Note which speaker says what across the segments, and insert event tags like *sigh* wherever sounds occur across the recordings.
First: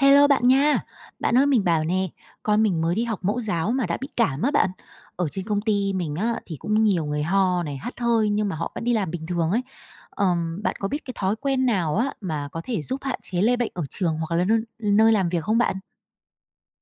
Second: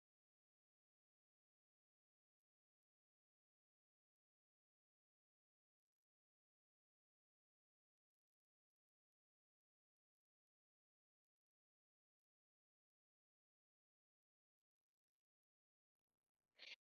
Speaker 1: Hello bạn nha. Bạn ơi mình bảo nè, con mình mới đi học mẫu giáo mà đã bị cảm á bạn. Ở trên công ty mình á thì cũng nhiều người ho này, hắt hơi nhưng mà họ vẫn đi làm bình thường ấy. Bạn có biết cái thói quen nào á mà có thể giúp hạn chế lây bệnh ở trường hoặc là nơi làm việc không bạn?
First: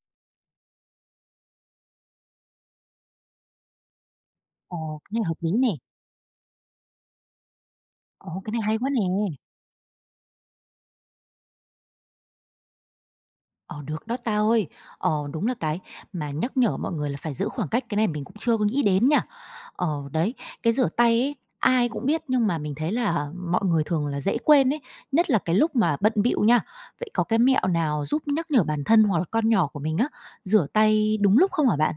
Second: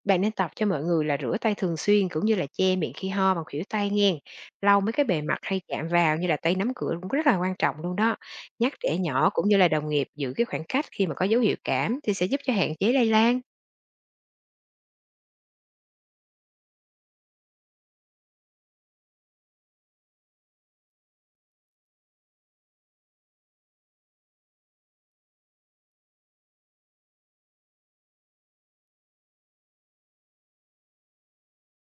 Speaker 2: Bạn nên tập cho mọi người là rửa tay thường xuyên cũng như là che miệng khi ho bằng khuỷu tay nghe. Lau mấy
Speaker 1: Ồ,
Speaker 2: cái
Speaker 1: cái này
Speaker 2: bề
Speaker 1: hợp
Speaker 2: mặt
Speaker 1: lý
Speaker 2: hay
Speaker 1: nè.
Speaker 2: chạm vào như là tay nắm cửa cũng rất là quan trọng luôn đó.
Speaker 1: Ồ, cái này
Speaker 2: Nhắc
Speaker 1: hay quá
Speaker 2: trẻ
Speaker 1: nè.
Speaker 2: nhỏ cũng như là đồng nghiệp giữ cái khoảng cách khi mà có dấu hiệu cảm thì sẽ giúp cho hạn chế lây lan.
Speaker 1: Ờ, được đó ta ơi. Ờ, đúng là cái mà nhắc nhở mọi người là phải giữ khoảng cách, cái này mình cũng chưa có nghĩ đến nhỉ. Ờ, đấy, cái rửa tay ấy, ai cũng biết nhưng mà mình thấy là mọi người thường là dễ quên ấy, nhất là cái lúc mà bận bịu nha. Vậy có cái mẹo nào giúp nhắc nhở bản thân hoặc là con nhỏ của mình á, rửa tay đúng lúc không hả bạn?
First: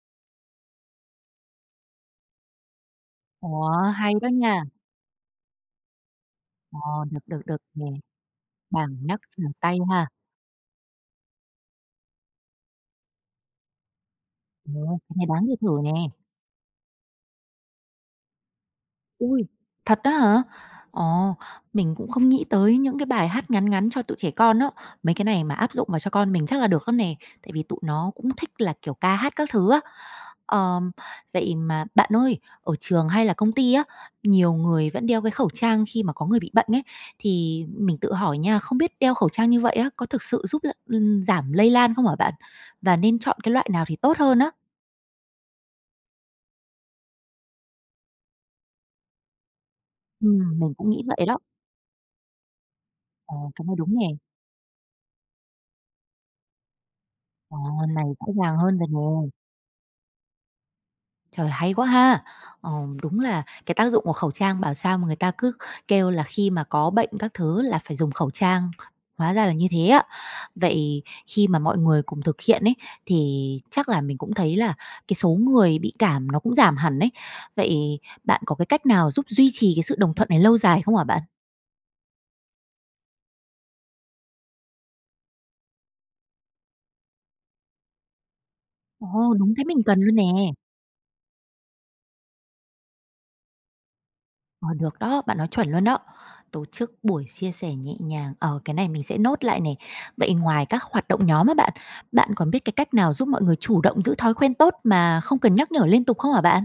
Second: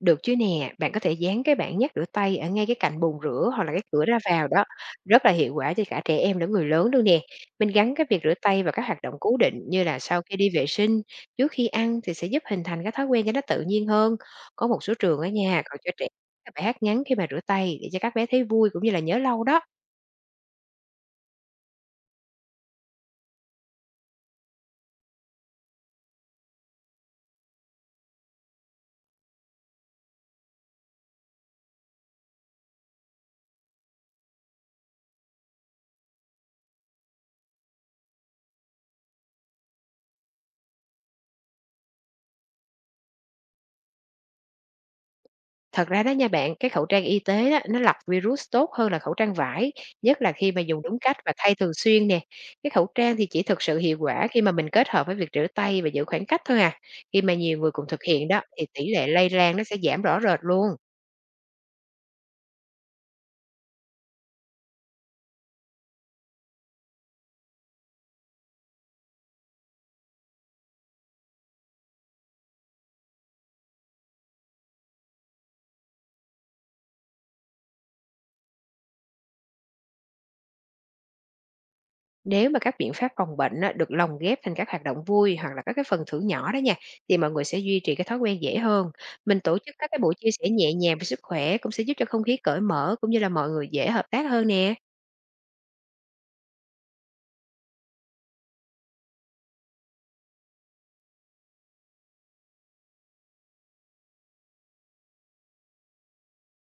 Speaker 2: Được chứ nè, bạn có thể dán cái bảng nhắc rửa tay ở ngay cái cạnh bồn rửa hoặc
Speaker 1: Ồ,
Speaker 2: là cái cửa
Speaker 1: hay
Speaker 2: ra
Speaker 1: đó
Speaker 2: vào
Speaker 1: nha.
Speaker 2: đó, rất là hiệu quả cho cả trẻ em lẫn người
Speaker 1: Ờ,
Speaker 2: lớn luôn
Speaker 1: được,
Speaker 2: nè.
Speaker 1: được, được
Speaker 2: Mình
Speaker 1: nè,
Speaker 2: gắn cái việc rửa tay vào các hoạt
Speaker 1: bảng
Speaker 2: động
Speaker 1: nhắc
Speaker 2: cố
Speaker 1: rửa
Speaker 2: định
Speaker 1: tay
Speaker 2: như là
Speaker 1: ha.
Speaker 2: sau khi đi vệ sinh, trước khi ăn thì sẽ giúp hình thành cái thói quen cho nó tự nhiên hơn. Có một số
Speaker 1: Ồ, cái
Speaker 2: trường
Speaker 1: này
Speaker 2: ở
Speaker 1: đáng để
Speaker 2: nhà
Speaker 1: thử
Speaker 2: còn
Speaker 1: nè.
Speaker 2: cho trẻ các bài hát ngắn khi mà rửa tay để cho các bé thấy vui cũng như là nhớ
Speaker 1: Ui,
Speaker 2: lâu đó.
Speaker 1: thật đó hả? Ồ, mình cũng không nghĩ tới những cái bài hát ngắn ngắn cho tụi trẻ con đó. Mấy cái này mà áp dụng vào cho con mình chắc là được lắm nè, tại vì tụi nó cũng thích là, kiểu, ca hát các thứ á. Ờm, Vậy mà bạn ơi, ở trường hay là công ty á, nhiều người vẫn đeo cái khẩu trang khi mà có người bị bệnh ấy, thì mình tự hỏi nha, không biết đeo khẩu trang như vậy á, có thực sự giúp l giảm lây lan không hả bạn? Và nên chọn cái loại nào thì tốt hơn á?
Speaker 2: Thật ra đó nha bạn, cái khẩu trang y tế á, nó lọc virus tốt hơn là khẩu trang vải, nhất là khi mà
Speaker 1: Mình
Speaker 2: dùng
Speaker 1: cũng
Speaker 2: đúng
Speaker 1: nghĩ
Speaker 2: cách
Speaker 1: vậy
Speaker 2: và
Speaker 1: đó.
Speaker 2: thay thường xuyên nè. Cái khẩu trang thì
Speaker 1: Ờ,
Speaker 2: chỉ thực
Speaker 1: cái này
Speaker 2: sự
Speaker 1: đúng
Speaker 2: hiệu
Speaker 1: nè.
Speaker 2: quả khi mà mình kết hợp với việc rửa tay và giữ khoảng cách thôi à. Khi mà
Speaker 1: Ờ,
Speaker 2: nhiều người cùng thực
Speaker 1: này rõ
Speaker 2: hiện đó
Speaker 1: ràng
Speaker 2: thì
Speaker 1: hơn
Speaker 2: tỷ
Speaker 1: rồi
Speaker 2: lệ
Speaker 1: nè.
Speaker 2: lây lan nó sẽ giảm rõ rệt luôn.
Speaker 1: Trời, hay quá ha! Ờ, đúng là cái tác dụng của khẩu trang bảo sao mà người ta cứ kêu là khi mà có bệnh các thứ là phải dùng khẩu trang, hóa ra là như thế á. Vậy khi mà mọi người cùng thực hiện ấy, thì chắc là mình cũng thấy là cái số người bị cảm nó cũng giảm hẳn ấy. Vậy bạn có cái cách nào giúp duy trì cái sự đồng thuận này lâu dài không hả bạn?
Speaker 2: Nếu mà các biện pháp phòng bệnh á, được lồng ghép thành các hoạt động vui hoặc là các cái phần thưởng nhỏ đó nha, thì mọi người sẽ duy trì cái thói quen dễ hơn.
Speaker 1: Ồ,
Speaker 2: Mình
Speaker 1: đúng
Speaker 2: tổ
Speaker 1: thế,
Speaker 2: chức
Speaker 1: mình
Speaker 2: các cái
Speaker 1: cần luôn
Speaker 2: buổi
Speaker 1: nè.
Speaker 2: chia sẻ nhẹ nhàng về sức khỏe cũng sẽ giúp cho không khí cởi mở cũng như là mọi người dễ hợp tác hơn
Speaker 1: Ờ,
Speaker 2: nè.
Speaker 1: được đó, bạn nói chuẩn luôn đó. Tổ chức buổi chia sẻ nhẹ nhàng, cái này mình sẽ nốt lại này. Vậy ngoài các hoạt động nhóm á bạn, bạn còn biết cái cách nào giúp mọi người chủ động giữ thói quen tốt mà không cần nhắc nhở liên tục không hả bạn?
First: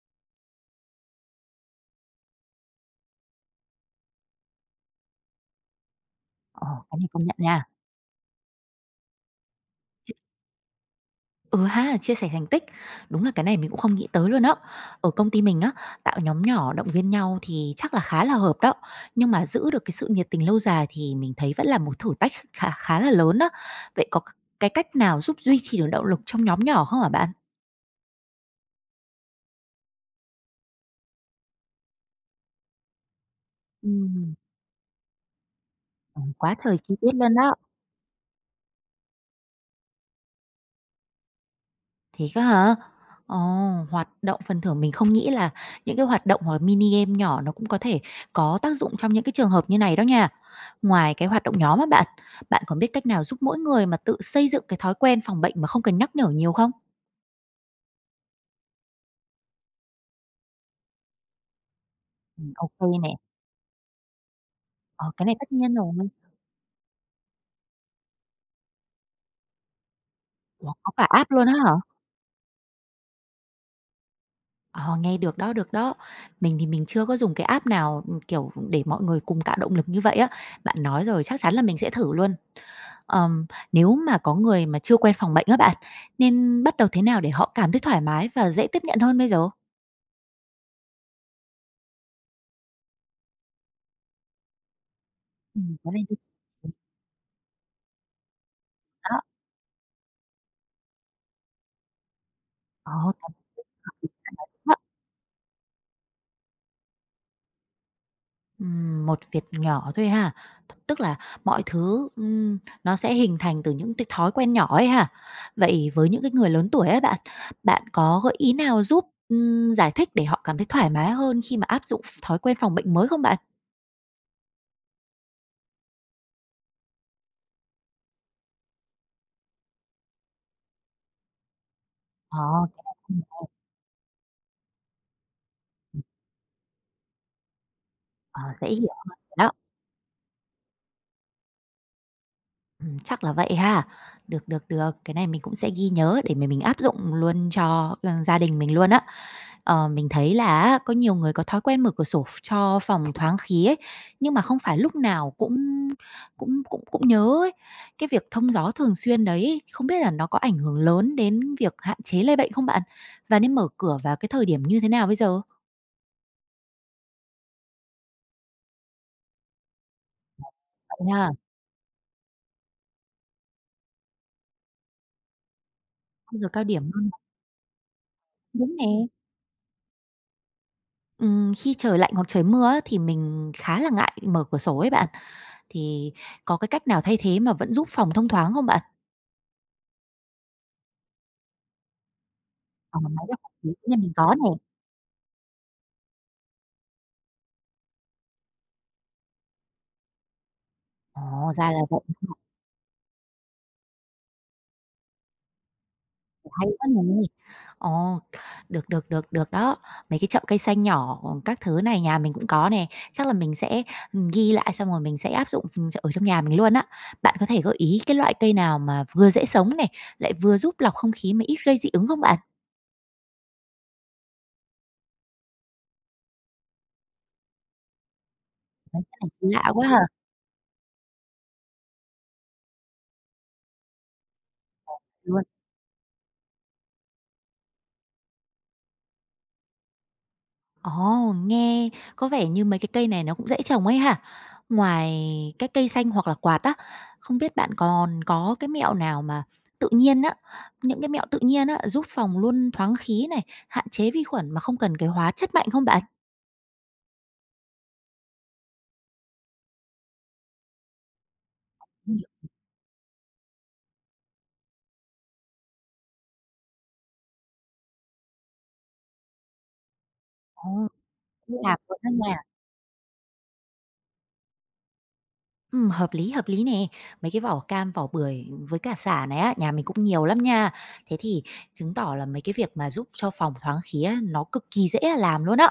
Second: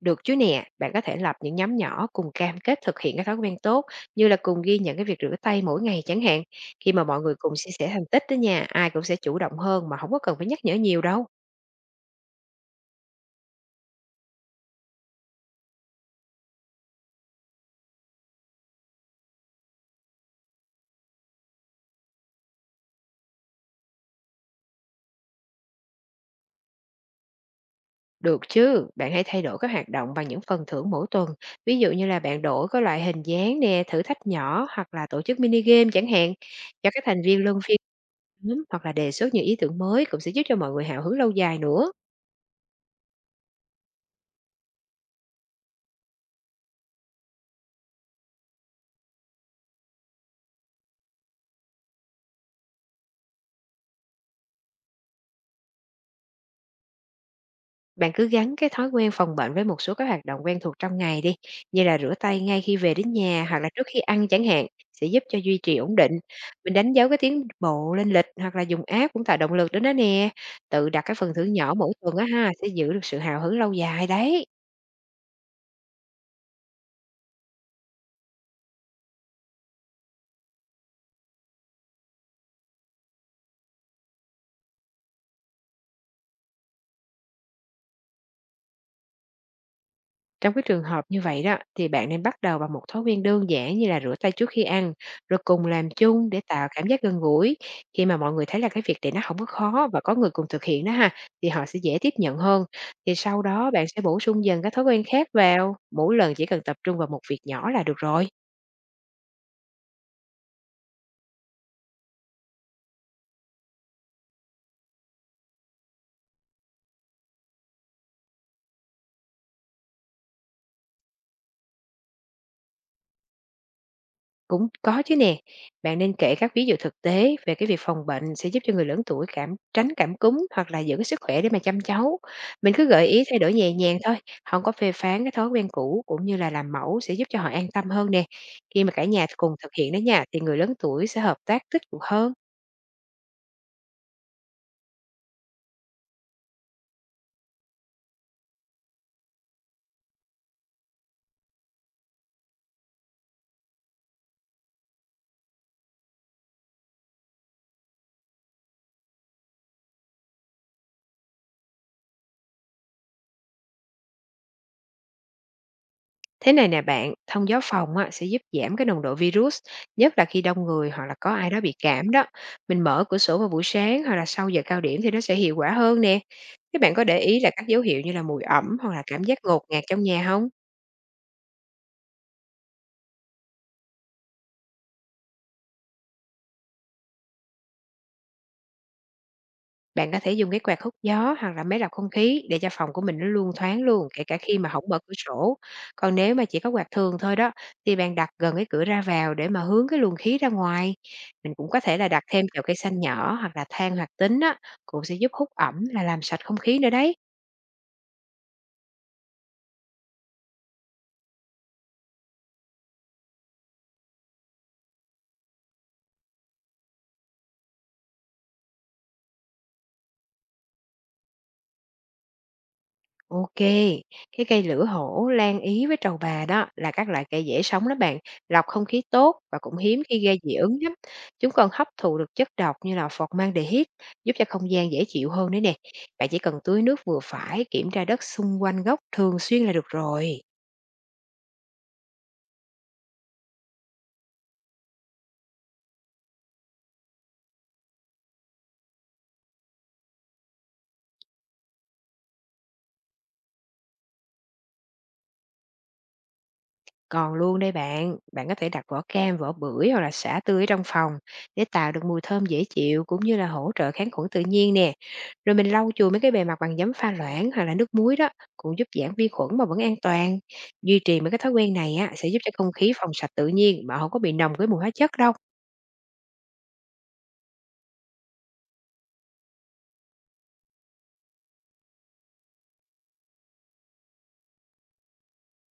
Speaker 2: Được chứ nè, bạn có thể lập những nhóm nhỏ cùng cam kết thực hiện các thói quen tốt như là cùng ghi nhận cái việc rửa tay mỗi ngày chẳng hạn.
Speaker 1: Ờ,
Speaker 2: Khi
Speaker 1: cái
Speaker 2: mà
Speaker 1: này
Speaker 2: mọi
Speaker 1: công
Speaker 2: người
Speaker 1: nhận
Speaker 2: cùng
Speaker 1: nha.
Speaker 2: chia sẻ thành tích đó nha, ai cũng sẽ chủ động hơn mà không
Speaker 1: Ch
Speaker 2: có cần phải nhắc nhở nhiều đâu.
Speaker 1: ừ ha, chia sẻ thành tích, đúng là cái này mình cũng không nghĩ tới luôn á. Ở công ty mình á, tạo nhóm nhỏ động viên nhau thì chắc là khá là hợp đó, nhưng mà giữ được cái sự nhiệt tình lâu dài thì mình thấy vẫn là một thử thách khá khá là lớn đó. Vậy có cái cách nào giúp duy trì được động lực trong nhóm nhỏ không hả bạn?
Speaker 2: Được chứ, bạn hãy thay đổi các hoạt động bằng những phần thưởng mỗi tuần. Ví dụ như là bạn đổi có loại hình dáng nè, thử thách
Speaker 1: Ừm,
Speaker 2: nhỏ hoặc là tổ chức mini game chẳng
Speaker 1: ờ,
Speaker 2: hạn.
Speaker 1: quá trời
Speaker 2: Cho
Speaker 1: chi
Speaker 2: các
Speaker 1: tiết
Speaker 2: thành
Speaker 1: luôn
Speaker 2: viên
Speaker 1: đó.
Speaker 2: luân phiên nhóm hoặc là đề xuất những ý tưởng mới cũng sẽ giúp cho mọi người hào hứng lâu dài nữa.
Speaker 1: Thiệt á hả? Ồ, hoạt động phần thưởng mình không nghĩ là những cái hoạt động hoặc là mini game nhỏ nó cũng có thể có tác dụng trong những cái trường hợp như này đó nha. Ngoài cái hoạt động nhóm á bạn, bạn còn biết cách nào giúp mỗi người mà tự xây dựng cái thói quen phòng bệnh mà không cần nhắc nhở nhiều không?
Speaker 2: Bạn cứ gắn cái thói quen phòng bệnh với một số các hoạt động quen thuộc trong ngày đi, như là rửa tay ngay khi
Speaker 1: Ô
Speaker 2: về đến
Speaker 1: nè.
Speaker 2: nhà hoặc là trước khi ăn chẳng hạn, sẽ
Speaker 1: Ờ,
Speaker 2: giúp
Speaker 1: cái này
Speaker 2: cho
Speaker 1: tất
Speaker 2: duy
Speaker 1: nhiên
Speaker 2: trì
Speaker 1: rồi.
Speaker 2: ổn định. Mình đánh dấu cái tiến bộ lên lịch hoặc là dùng app cũng tạo động lực đến đó nè.
Speaker 1: Ủa,
Speaker 2: Tự
Speaker 1: có
Speaker 2: đặt
Speaker 1: cả
Speaker 2: cái
Speaker 1: app
Speaker 2: phần
Speaker 1: luôn á
Speaker 2: thưởng
Speaker 1: hả?
Speaker 2: nhỏ mỗi tuần á ha, sẽ giữ được sự hào hứng lâu dài đấy.
Speaker 1: Ờ, nghe được đó, được đó. Mình thì mình chưa có dùng cái app nào, kiểu, để mọi người cùng tạo động lực như vậy á. Bạn nói rồi chắc chắn là mình sẽ thử luôn. Ờm, Nếu mà có người mà chưa quen phòng bệnh á bạn, nên bắt đầu thế nào để họ cảm thấy thoải mái và dễ tiếp nhận hơn bây giờ?
Speaker 2: Trong cái trường hợp như vậy đó thì bạn nên bắt đầu bằng một thói quen đơn giản như là rửa tay trước khi ăn, rồi cùng làm
Speaker 1: Cái này thì
Speaker 2: chung để tạo cảm giác gần gũi. Khi mà mọi người thấy là cái việc này
Speaker 1: đó,
Speaker 2: nó không có khó và có người cùng thực hiện đó ha, thì họ sẽ dễ tiếp nhận hơn.
Speaker 1: ờ,
Speaker 2: Thì
Speaker 1: cảm
Speaker 2: sau đó bạn sẽ
Speaker 1: thấy
Speaker 2: bổ sung dần các
Speaker 1: đó.
Speaker 2: thói quen khác vào, mỗi lần chỉ cần tập trung vào một việc nhỏ là được rồi.
Speaker 1: Một việc nhỏ thôi ha, tức là mọi thứ, nó sẽ hình thành từ những cái thói quen nhỏ ấy ha. Vậy với những cái người lớn tuổi ấy bạn, bạn có gợi ý nào giúp, giải thích để họ cảm thấy thoải mái hơn khi mà áp dụng thói quen phòng bệnh mới không bạn?
Speaker 2: Cũng có chứ nè, bạn nên kể các ví dụ thực tế về cái việc phòng bệnh sẽ giúp cho người lớn tuổi cảm tránh cảm cúm hoặc là giữ cái sức khỏe để mà chăm cháu.
Speaker 1: Ờ,
Speaker 2: Mình
Speaker 1: cái
Speaker 2: cứ
Speaker 1: này
Speaker 2: gợi
Speaker 1: cũng
Speaker 2: ý thay đổi nhẹ nhàng thôi, không có phê phán cái thói quen cũ cũng như là làm mẫu sẽ giúp cho họ an tâm hơn nè.
Speaker 1: ờ, dễ
Speaker 2: Khi
Speaker 1: hiểu
Speaker 2: mà cả
Speaker 1: hơn,
Speaker 2: nhà
Speaker 1: đó.
Speaker 2: cùng thực hiện đó nha, thì người lớn tuổi sẽ hợp tác tích cực hơn.
Speaker 1: Chắc là vậy ha. Được, được, được, cái này mình cũng sẽ ghi nhớ để mà mình áp dụng luôn cho, gia đình mình luôn á. Ờ, mình thấy là có nhiều người có thói quen mở cửa sổ cho phòng thoáng khí ấy, nhưng mà không phải lúc nào cũng cũng cũng cũng nhớ ấy. Cái việc thông gió thường xuyên đấy không biết là nó có ảnh hưởng lớn đến việc hạn chế lây bệnh không bạn? Và nên mở cửa vào cái thời điểm như thế nào bây giờ?
Speaker 2: Thế này nè bạn, thông gió phòng á, sẽ giúp giảm cái nồng độ virus, nhất là khi đông người hoặc
Speaker 1: Vậy
Speaker 2: là
Speaker 1: ha,
Speaker 2: có ai đó bị cảm đó. Mình mở cửa sổ vào buổi sáng hoặc là sau giờ cao điểm thì nó sẽ hiệu quả hơn nè.
Speaker 1: khung giờ cao
Speaker 2: Các
Speaker 1: điểm
Speaker 2: bạn có
Speaker 1: luôn.
Speaker 2: để ý là các dấu hiệu như là mùi
Speaker 1: Đúng
Speaker 2: ẩm hoặc là
Speaker 1: nè.
Speaker 2: cảm giác ngột ngạt trong nhà không?
Speaker 1: Khi trời lạnh hoặc trời mưa á, thì mình khá là ngại mở cửa sổ ấy bạn. Thì có cái cách nào thay thế mà vẫn giúp phòng thông thoáng không bạn?
Speaker 2: Bạn có thể dùng cái quạt hút gió hoặc là máy lọc không khí để cho phòng
Speaker 1: Ờ,
Speaker 2: của mình
Speaker 1: máy
Speaker 2: nó
Speaker 1: giặt hợp
Speaker 2: luôn
Speaker 1: lý,
Speaker 2: thoáng
Speaker 1: nhà
Speaker 2: luôn,
Speaker 1: mình
Speaker 2: kể
Speaker 1: có
Speaker 2: cả
Speaker 1: nè.
Speaker 2: khi mà không mở cửa sổ. Còn nếu mà chỉ có quạt thường thôi đó, thì bạn đặt gần cái cửa ra vào để mà hướng cái luồng khí ra ngoài.
Speaker 1: Ồ,
Speaker 2: Mình
Speaker 1: ra
Speaker 2: cũng
Speaker 1: là
Speaker 2: có thể
Speaker 1: vậy.
Speaker 2: là đặt
Speaker 1: *laughs*
Speaker 2: thêm chậu cây xanh nhỏ hoặc là than hoạt tính á, cũng sẽ giúp hút ẩm là làm sạch không
Speaker 1: Hay
Speaker 2: khí
Speaker 1: quá
Speaker 2: nữa đấy.
Speaker 1: nè. Ồ, được, được, được, được đó. Mấy cái chậu cây xanh nhỏ, các thứ này nhà mình cũng có nè. Chắc là mình sẽ ghi lại xong rồi mình sẽ áp dụng ở trong nhà mình luôn á. Bạn có thể gợi ý cái loại cây nào mà vừa dễ sống này, lại vừa giúp lọc không khí mà ít gây dị ứng không bạn?
Speaker 2: OK, cái cây lửa hổ, lan ý với trầu bà đó là các loại cây dễ sống đó bạn, lọc không
Speaker 1: Cái
Speaker 2: khí tốt
Speaker 1: này
Speaker 2: và
Speaker 1: lạ
Speaker 2: cũng
Speaker 1: quá
Speaker 2: hiếm
Speaker 1: hả?
Speaker 2: khi gây dị ứng lắm. Chúng còn hấp thụ được chất độc như là formaldehyde, giúp cho không gian dễ chịu hơn đấy nè. Bạn chỉ cần tưới nước vừa phải, kiểm tra đất xung quanh gốc thường xuyên là được rồi.
Speaker 1: Ồ, nghe có vẻ như mấy cái cây này nó cũng dễ trồng ấy hả? Ngoài cái cây xanh hoặc là quạt á, không biết bạn còn có cái mẹo nào mà tự nhiên á, những cái mẹo tự nhiên á, giúp phòng luôn thoáng khí này, hạn chế vi khuẩn mà không cần cái hóa chất mạnh không bạn?
Speaker 2: Còn luôn đây bạn, bạn có thể đặt vỏ cam, vỏ bưởi hoặc là sả tươi ở trong phòng để tạo được mùi thơm dễ chịu cũng như là hỗ trợ kháng khuẩn tự nhiên nè. Rồi mình lau chùi mấy cái bề mặt bằng giấm pha loãng hoặc là nước muối đó cũng giúp giảm vi khuẩn mà vẫn an toàn.
Speaker 1: Ồ,
Speaker 2: Duy trì mấy cái thói
Speaker 1: cũng
Speaker 2: quen
Speaker 1: làm
Speaker 2: này
Speaker 1: luôn đó
Speaker 2: á sẽ
Speaker 1: nha.
Speaker 2: giúp cho không khí phòng sạch tự nhiên mà không có bị nồng cái mùi hóa chất đâu.
Speaker 1: Hợp lý nè. Mấy cái vỏ cam, vỏ bưởi với cả sả này á, nhà mình cũng nhiều lắm nha. Thế thì chứng tỏ là mấy cái việc mà giúp cho phòng thoáng khí á, nó cực kỳ dễ là làm luôn á.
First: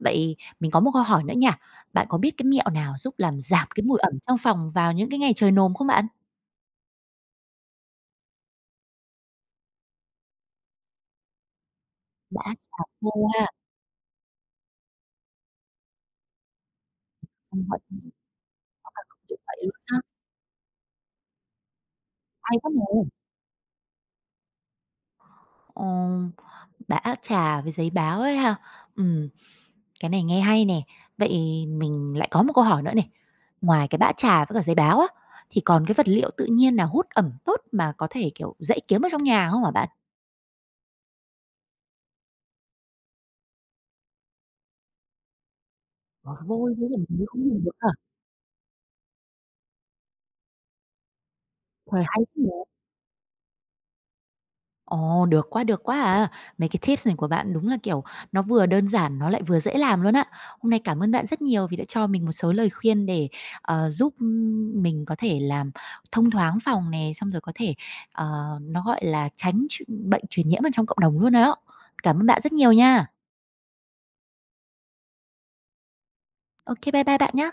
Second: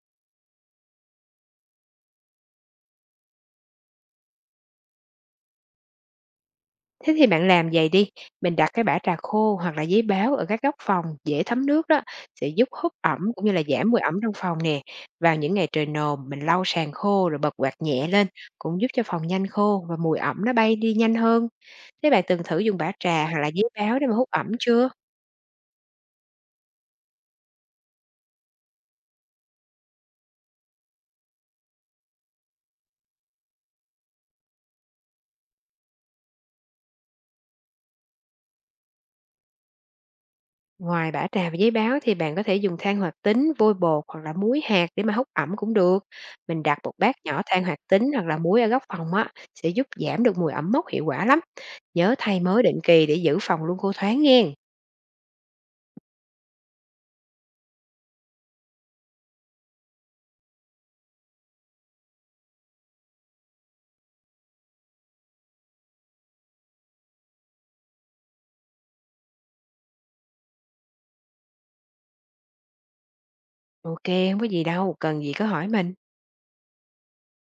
Speaker 1: Vậy mình có một câu hỏi nữa nha, bạn có biết cái mẹo nào giúp làm giảm cái mùi ẩm trong phòng vào những cái ngày trời nồm không bạn?
Speaker 2: Thế thì bạn làm vầy đi, mình đặt cái bã trà khô hoặc là giấy báo ở các góc phòng dễ thấm nước đó,
Speaker 1: Bã
Speaker 2: sẽ giúp
Speaker 1: trà
Speaker 2: hút
Speaker 1: khô
Speaker 2: ẩm
Speaker 1: ha,
Speaker 2: cũng như là giảm mùi ẩm trong phòng nè. Vào những ngày trời nồm, mình lau sàn khô rồi bật quạt
Speaker 1: vậy
Speaker 2: nhẹ lên, cũng giúp cho phòng
Speaker 1: vậy
Speaker 2: nhanh
Speaker 1: luôn
Speaker 2: khô và
Speaker 1: ha,
Speaker 2: mùi ẩm nó bay đi nhanh hơn. Thế bạn từng
Speaker 1: hay
Speaker 2: thử
Speaker 1: quá
Speaker 2: dùng
Speaker 1: nè.
Speaker 2: bã trà hoặc là giấy báo để mà hút ẩm chưa?
Speaker 1: Ồ, bã trà với giấy báo ấy ha. Ừm, cái này nghe hay nè. Vậy mình lại có một câu hỏi nữa này. Ngoài cái bã trà với cả giấy báo á, thì còn cái vật liệu tự nhiên nào hút ẩm tốt mà có thể, kiểu, dễ kiếm ở trong nhà không hả bạn?
Speaker 2: Ngoài bã trà và giấy báo thì bạn có thể dùng than hoạt tính, vôi bột hoặc là muối hạt để mà hút ẩm cũng được.
Speaker 1: Trời
Speaker 2: Mình
Speaker 1: ơi,
Speaker 2: đặt
Speaker 1: thế
Speaker 2: một
Speaker 1: là
Speaker 2: bát
Speaker 1: mình
Speaker 2: nhỏ
Speaker 1: cũng dùng
Speaker 2: than
Speaker 1: được
Speaker 2: hoạt
Speaker 1: ha.
Speaker 2: tính hoặc là muối ở góc phòng á, sẽ giúp giảm được mùi ẩm mốc hiệu quả lắm.
Speaker 1: Trời,
Speaker 2: Nhớ
Speaker 1: hay
Speaker 2: thay
Speaker 1: thế nhỉ!
Speaker 2: mới định kỳ để giữ phòng luôn khô thoáng nghe,
Speaker 1: Ồ, được quá à. Mấy cái tips này của bạn đúng là, kiểu, nó vừa đơn giản, nó lại vừa dễ làm luôn á. Hôm nay cảm ơn bạn rất nhiều vì đã cho mình một số lời khuyên để, giúp mình có thể làm thông thoáng phòng này xong rồi có thể, nó, gọi là, tránh bệnh truyền nhiễm ở trong cộng đồng luôn á. Cảm ơn bạn rất nhiều nha.
Speaker 2: OK, không có gì đâu, cần gì cứ hỏi mình.
Speaker 1: OK, bye bye bạn nhé.